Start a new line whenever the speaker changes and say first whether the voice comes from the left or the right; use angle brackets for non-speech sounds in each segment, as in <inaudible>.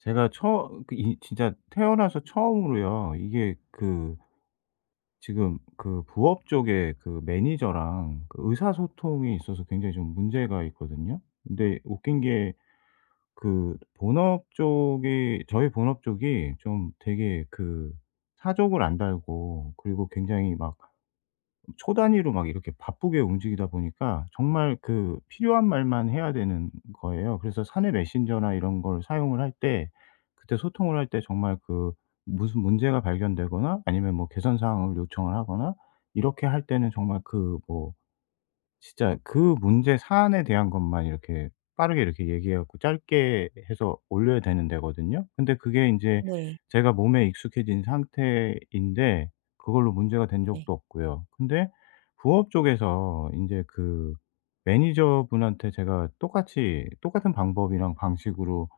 left: 제가 처 그 이 진짜 태어나서 처음으로요. 이게 지금 부업 쪽에 매니저랑 의사소통이 있어서 굉장히 좀 문제가 있거든요. 근데 웃긴 게 그 본업 쪽이 저희 본업 쪽이 좀 되게 사족을 안 달고, 그리고 굉장히 막 초 단위로 막 이렇게 바쁘게 움직이다 보니까 정말 필요한 말만 해야 되는 거예요. 그래서 사내 메신저나 이런 걸 사용을 할 때, 그때 소통을 할 때 정말 무슨 문제가 발견되거나, 아니면 뭐 개선 사항을 요청을 하거나 이렇게 할 때는, 정말 그뭐 진짜 문제 사안에 대한 것만 이렇게 빠르게 이렇게 얘기해 갖고 짧게 해서 올려야 되는 데거든요. 근데 그게 인제
right: 네.
left: 제가 몸에 익숙해진 상태인데 그걸로 문제가 된
right: 네.
left: 적도 없고요. 근데 부업 쪽에서 인제 매니저분한테 제가 똑같이 똑같은 방법이랑 방식으로,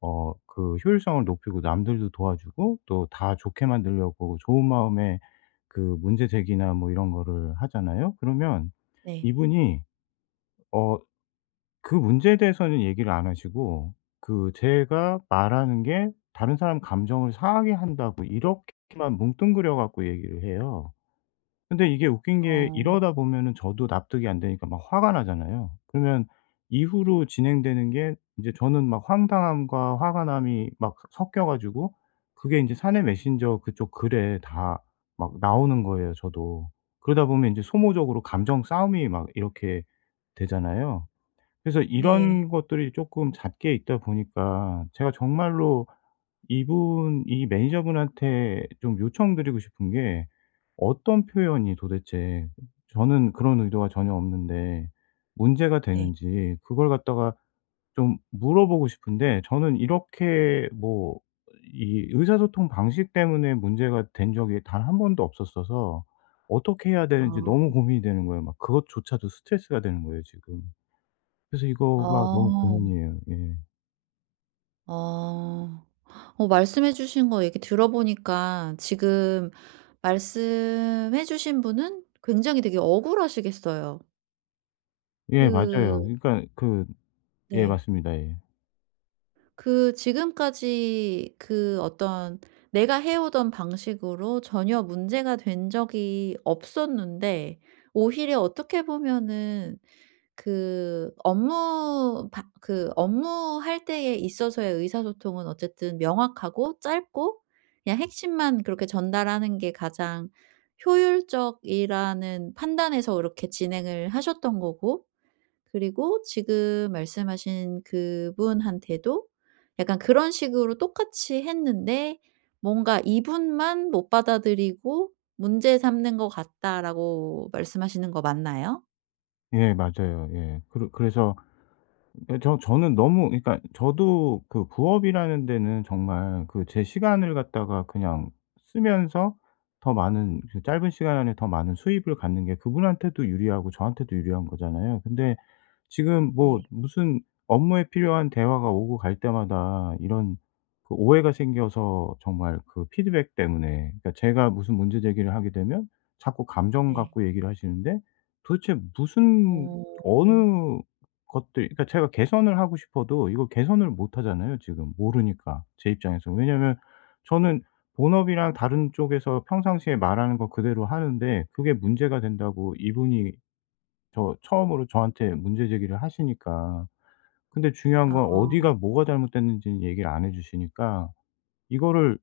left: 효율성을 높이고 남들도 도와주고 또 다 좋게 만들려고 좋은 마음에 문제 제기나 뭐 이런 거를 하잖아요. 그러면
right: 네.
left: 이분이 어 그 문제에 대해서는 얘기를 안 하시고, 제가 말하는 게 다른 사람 감정을 상하게 한다고 이렇게만 뭉뚱그려 갖고 얘기를 해요. 근데 이게 웃긴 게,
right: 어.
left: 이러다 보면은 저도 납득이 안 되니까 막 화가 나잖아요. 그러면 이후로 진행되는 게, 이제 저는 막 황당함과 화가 남이 막 섞여 가지고 그게 이제 사내 메신저 그쪽 글에 다 막 나오는 거예요, 저도. 그러다 보면 이제 소모적으로 감정 싸움이 막 이렇게 되잖아요. 그래서
right: 네.
left: 이런 것들이 조금 잦게 있다 보니까 제가 정말로 이분 이 매니저분한테 좀 요청드리고 싶은 게, 어떤 표현이 도대체, 저는 그런 의도가 전혀 없는데 문제가
right: 네.
left: 되는지 그걸 갖다가 좀 물어보고 싶은데, 저는 이렇게 뭐 이 의사소통 방식 때문에 문제가 된 적이 단 한 번도 없었어서 어떻게 해야 되는지
right: 어,
left: 너무 고민이 되는 거예요. 막 그것조차도 스트레스가 되는 거예요, 지금. 그래서 이거가 너무
right: 어.
left: 고민이에요. 예.
right: 아. 어어 말씀해 주신 거 얘기 들어보니까 지금 말씀해 주신 분은 굉장히 되게 억울하시겠어요.
left: 예, 맞아요.
right: 그
left: 그러니까 그 예,
right: 네.
left: 맞습니다. 예.
right: 그 지금까지 그 어떤 내가 해오던 방식으로 전혀 문제가 된 적이 없었는데 오히려 어떻게 보면은 그 업무 바 그 업무할 때에 있어서의 의사소통은 어쨌든 명확하고 짧고 그냥 핵심만 그렇게 전달하는 게 가장 효율적이라는 판단에서 그렇게 진행을 하셨던 거고 그리고 지금 말씀하신 그분한테도 약간 그런 식으로 똑같이 했는데 뭔가 이분만 못 받아들이고 문제 삼는 것 같다라고 말씀하시는 거 맞나요?
left: 예, 맞아요. 예. 그러 그래서 예, 저는 너무, 그러니까 저도 부업이라는 데는 정말 제 시간을 갖다가 그냥 쓰면서, 더 많은, 짧은 시간 안에 더 많은 수입을 갖는 게 그분한테도 유리하고 저한테도 유리한 거잖아요. 근데 지금 뭐
right: 네.
left: 무슨 업무에 필요한 대화가 오고 갈 때마다 이런 오해가 생겨서, 정말 피드백 때문에, 그러니까 제가 무슨 문제 제기를 하게 되면 자꾸 감정
right: 네.
left: 갖고 얘기를 하시는데, 도대체 무슨,
right: 어.
left: 어느 것들, 그러니까 제가 개선을 하고 싶어도 이걸 개선을 못 하잖아요, 지금 모르니까, 제 입장에서. 왜냐면 저는 본업이랑 다른 쪽에서 평상시에 말하는 거 그대로 하는데 그게 문제가 된다고 이분이 처음으로 저한테 문제 제기를 하시니까. 근데 중요한
right: 아.
left: 건 어디가 뭐가 잘못됐는지는 얘기를 안 해 주시니까, 이거를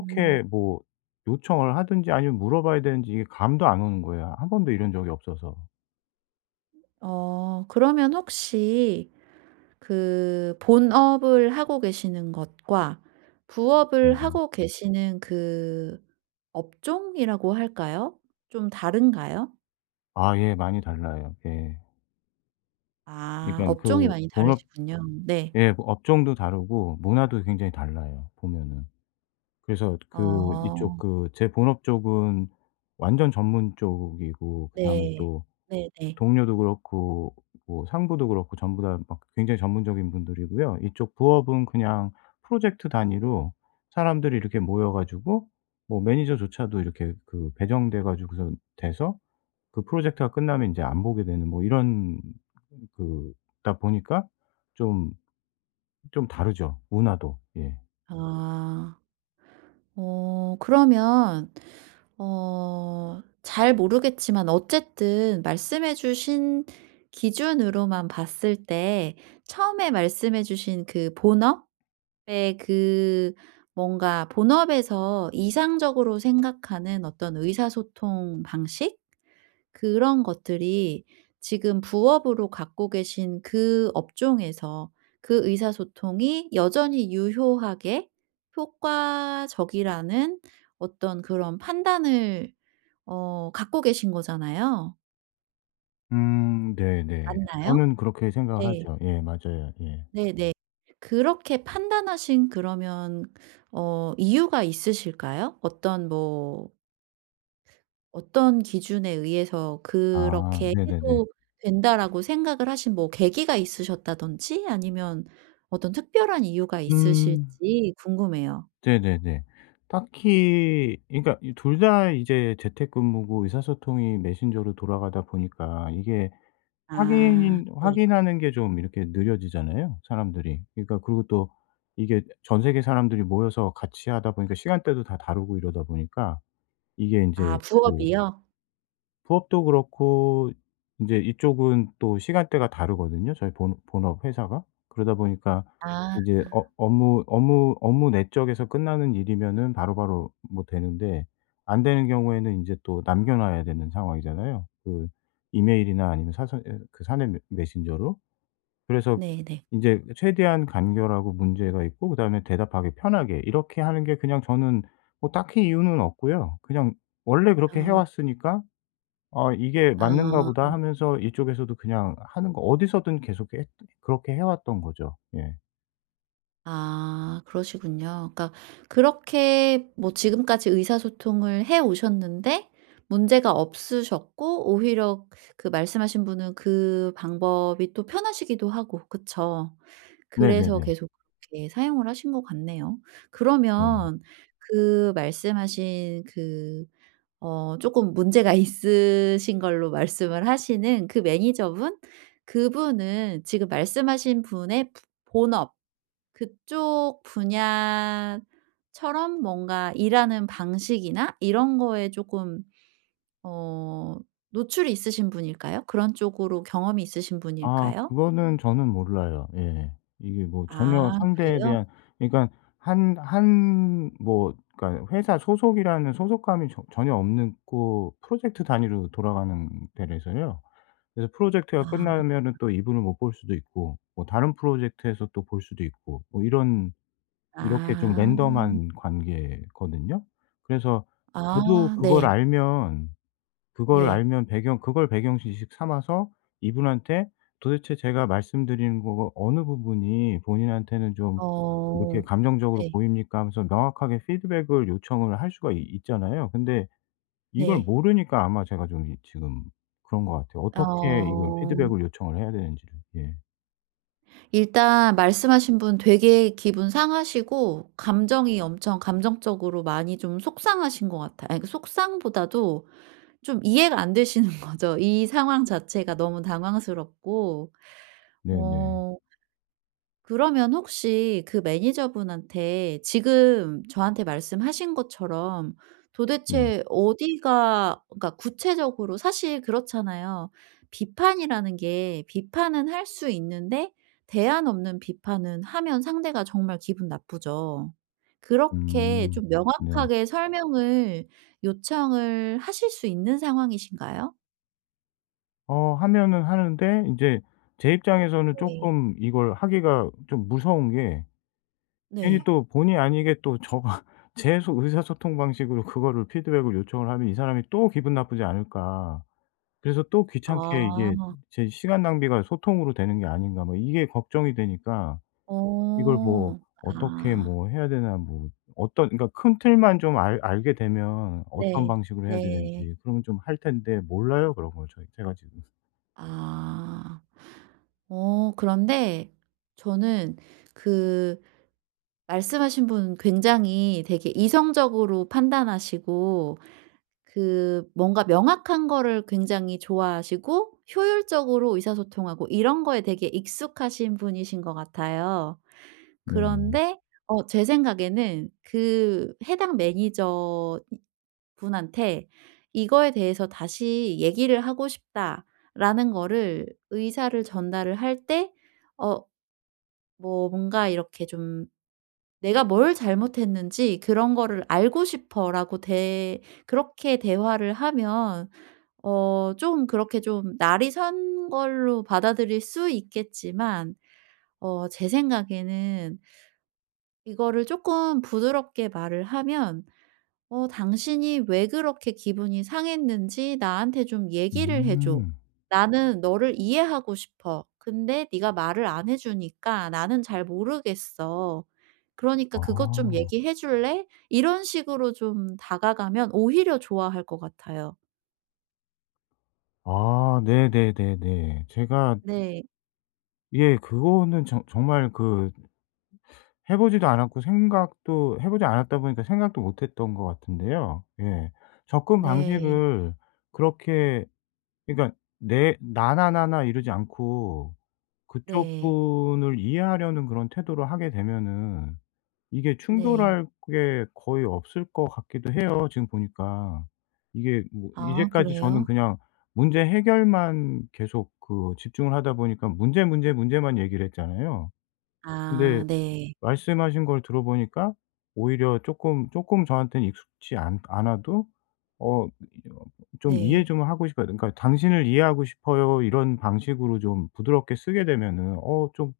right: 음.
left: 뭐 요청을 하든지 아니면 물어봐야 되는지 이게 감도 안 오는 거예요, 한 번도 이런 적이 없어서.
right: 어 그러면 혹시 그 본업을 하고 계시는 것과 부업을
left: 음.
right: 하고 계시는 그 업종이라고 할까요? 좀 다른가요?
left: 아, 예. 많이 달라요. 예.
right: 아
left: 그러니까
right: 업종이 많이
left: 본업,
right: 다르시군요. 네.
left: 예, 업종도 다르고 문화도 굉장히 달라요, 보면은. 그래서 그 이쪽
right: 어
left: 그 제 본업 쪽은 완전 전문 쪽이고, 그다음에
right: 네.
left: 또
right: 네네.
left: 동료도 그렇고 뭐 상부도 그렇고 전부 다 막 굉장히 전문적인 분들이고요. 이쪽 부업은 그냥 프로젝트 단위로 사람들이 이렇게 모여 가지고, 뭐 매니저조차도 이렇게 배정돼 가지고서 돼서, 프로젝트가 끝나면 인제 안 보게 되는 뭐 이런, 그다 보니까 좀 좀 다르죠, 문화도. 예.
right: 아. 어 그러면 어 잘 모르겠지만 어쨌든 말씀해 주신 기준으로만 봤을 때 처음에 말씀해 주신 그 본업의 그 뭔가 본업에서 이상적으로 생각하는 어떤 의사소통 방식? 그런 것들이 지금 부업으로 갖고 계신 그 업종에서 그 의사소통이 여전히 유효하게 효과적이라는 어떤 그런 판단을 어 갖고 계신 거잖아요.
left: 음, 네네.
right: 맞나요?
left: 저는 그렇게 생각을
right: 네.
left: 하죠. 예, 맞아요. 예.
right: 네네. 그렇게 판단하신 그러면 어 이유가 있으실까요? 어떤 뭐 어떤 기준에 의해서
left: 아,
right: 그렇게
left: 네네네.
right: 해도 된다라고 생각을 하신 뭐 계기가 있으셨다든지 아니면 어떤 특별한 이유가
left: 음,
right: 있으실지 궁금해요.
left: 네네네. 딱히, 그러니까 이 둘 다 이제 재택근무고 의사소통이 메신저로 돌아가다 보니까 이게
right: 아 네.
left: 확인하는 게 좀 이렇게 느려지잖아요, 사람들이. 그러니까, 그리고 또 이게 전 세계 사람들이 모여서 같이 하다 보니까 시간대도 다 다르고, 이러다 보니까 이게
right: 아
left: 인제
right: 부업이요?
left: 부업도 그렇고, 인제 이쪽은 또 시간대가 다르거든요, 저희 본 본업 회사가. 그러다 보니까
right: 아
left: 이제 업 업무 업무 업무 내 쪽에서 끝나는 일이면은 바로바로 뭐 되는데, 안 되는 경우에는 인제 또 남겨 놔야 되는 상황이잖아요, 이메일이나, 아니면 사서, 예, 사내 메 메신저로. 그래서
right: 네네.
left: 인제 최대한 간결하고 문제가 있고 그다음에 대답하기 편하게 이렇게 하는 게, 그냥 저는 뭐 딱히 이유는 없고요. 그냥 원래 그렇게 해
right: 아.
left: 왔으니까, 아, '이게
right: 아.
left: 맞는가
right: 어.
left: 보다.' 하면서 이쪽에서도 그냥 하는 거, 어디서든 계속 했 그렇게 해 왔던 거죠. 예.
right: 아 그러시군요. 그러니까 그렇게 뭐 지금까지 의사소통을 해 오셨는데 문제가 없으셨고 오히려 그 말씀하신 분은 그 방법이 또 편하시기도 하고 그쵸. 그래서
left: 네네네.
right: 계속 그렇게 사용을 하신 것 같네요.
left: 네.
right: 그러면 그 말씀하신 그 어 조금 문제가 <laughs> 있으신 걸로 말씀을 하시는 그 매니저분? 그분은 지금 말씀하신 분의 본업 그쪽 분야처럼 뭔가 일하는 방식이나 이런 거에 조금 어 노출이 있으신 분일까요? 그런 쪽으로 경험이 있으신
left: 아,
right: 분일까요?
left: 그거는 저는 몰라요. 예. 이게 뭐 전혀
right: 아
left: 상대에
right: 그래요?
left: 대한, 그러니까 한 한 뭐 그러니까 회사 소속이라는 소속감이 전혀 없는 고, 프로젝트 단위로 돌아가는 데라서요. 그래서 프로젝트가
right: 아.
left: 끝나면은 또 이분을 못 볼 수도 있고, 뭐 다른 프로젝트에서 또 볼 수도 있고, 뭐 이런 이렇게 좀
right: 아.
left: 랜덤한 관계거든요. 그래서 저도
right: 아 네.
left: 그걸
right: 네.
left: 알면, 배경 지식 삼아서 이분한테, 도대체 제가 말씀드리는 거 어느 부분이 본인한테는 좀 이렇게
right: 어.
left: 감정적으로
right: 네.
left: 보입니까 하면서 명확하게 피드백을 요청을 할 수가 이 있잖아요. 근데 이걸
right: 네.
left: 모르니까, 아마 제가 좀 이 지금 그런 것 같아요. 어떻게 이걸
right: 어.
left: 피드백을 요청을 해야 되는지를. 예.
right: 일단 말씀하신 분 되게 기분 상하시고 감정이 엄청 감정적으로 많이 좀 속상하신 것 같아요. 아니 그 속상보다도 좀 이해가 안 되시는 <laughs> 거죠. 이 상황 자체가 너무 당황스럽고.
left: 네네. 네.
right: 어 그러면 혹시 그 매니저분한테 지금 저한테 말씀하신 것처럼
left: 네.
right: 도대체 어디가 그러니까 구체적으로 사실 그렇잖아요. 비판이라는 게 비판은 할 수 있는데 대안 없는 비판은 하면 상대가 정말 기분 나쁘죠. 그렇게
left: 음.
right: 좀
left: 네.
right: 명확하게 설명을 요청을 하실 수 있는 상황이신가요?
left: 하면은 하는데, 인제 제 입장에서는
right: 네.
left: 쪼끔 이걸 하기가 좀 무서운 게, 괜히
right: 네.
left: 또 본의 아니게 또 저가 <laughs> 제 소 의사소통 방식으로 그거를 피드백을 요청을 하면, '이 사람이 또 기분 나쁘지 않을까.' 그래서 또 귀찮게, 이게
right: 아.
left: 제 '시간 낭비가 소통으로 되는 게 아닌가.' 뭐 이게 걱정이 되니까 이걸 뭐
right: 어.
left: 어떻게
right: 아.
left: 뭐 해야 되나, 뭐 어떤, 그러니까 큰 틀만 좀 알 알게 되면 어떤
right: 네.
left: 방식으로 해야
right: 네.
left: 되는지, 그러면 좀 할 텐데, 몰라요 그런 걸, 저희 제가 지금.
right: 아. 어 그런데 저는 그 말씀하신 분 굉장히 되게 이성적으로 판단하시고 그 뭔가 명확한 거를 굉장히 좋아하시고 효율적으로 의사소통하고 이런 거에 되게 익숙하신 분이신 것 같아요.
left: 네네.
right: 그런데 어 제 생각에는 그 해당 매니저 분한테 "이거에 대해서 다시 얘기를 하고 싶다."라는 거를 의사를 전달을 할 때 어 뭐 뭔가 이렇게 좀 "내가 뭘 잘못했는지 그런 거를 알고 싶어."라고 대 그렇게 대화를 하면 어 좀 그렇게 좀 날이 선 걸로 받아들일 수 있겠지만 어 제 생각에는 이거를 조금 부드럽게 말을 하면 "어 당신이 왜 그렇게 기분이 상했는지 나한테 좀 얘기를 해 줘.
left: 음.
right: 나는 너를 이해하고 싶어. 근데 네가 말을 안 해 주니까 나는 잘 모르겠어. 그러니까 그것 좀
left: 아.
right: 얘기해 줄래?" 이런 식으로 좀 다가가면 오히려 좋아할 것 같아요.
left: 아, 네네네네. 제가
right: 네.
left: 예, 그거는 정 정말, 그 해 보지도 않았고 생각도 해 보지 않았다 보니까 생각도 못 했던 것 같은데요. 예. 접근
right: 네.
left: 방식을 그렇게, 그러니까 내 나나나나 이러지 않고 그쪽
right: 네.
left: 분을 이해하려는 그런 태도로 하게 되면은 이게
right: 네.
left: 충돌할 게 거의 없을 것 같기도 해요, 지금 보니까. 이게 뭐
right: 아
left: 이제까지 저는
right: 그래요?
left: 그냥 문제 해결만 계속 집중을 하다 보니까 문제, 문제, 문제만 얘기를 했잖아요.
right: 아
left: 근데
right: 네.
left: 말씀하신 걸 들어보니까 오히려 쪼끔 쪼끔 저한테는 익숙치 않 않아도, 어, 좀 이해
right: 네.
left: 좀 하고 싶어요. 그러니까 "당신을 이해하고 싶어요." 이런 방식으로 좀 부드럽게 쓰게 되면은, 어, 좀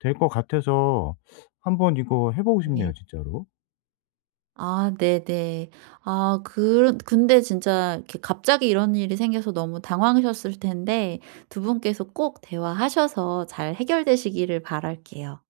left: 될 것 같아서 한번 이거 해 보고
right: 네.
left: 싶네요, 진짜로.
right: 아 네네. 아 그런 근데 진짜 이렇게 갑자기 이런 일이 생겨서 너무 당황하셨을 텐데 두 분께서 꼭 대화하셔서 잘 해결되시기를 바랄게요.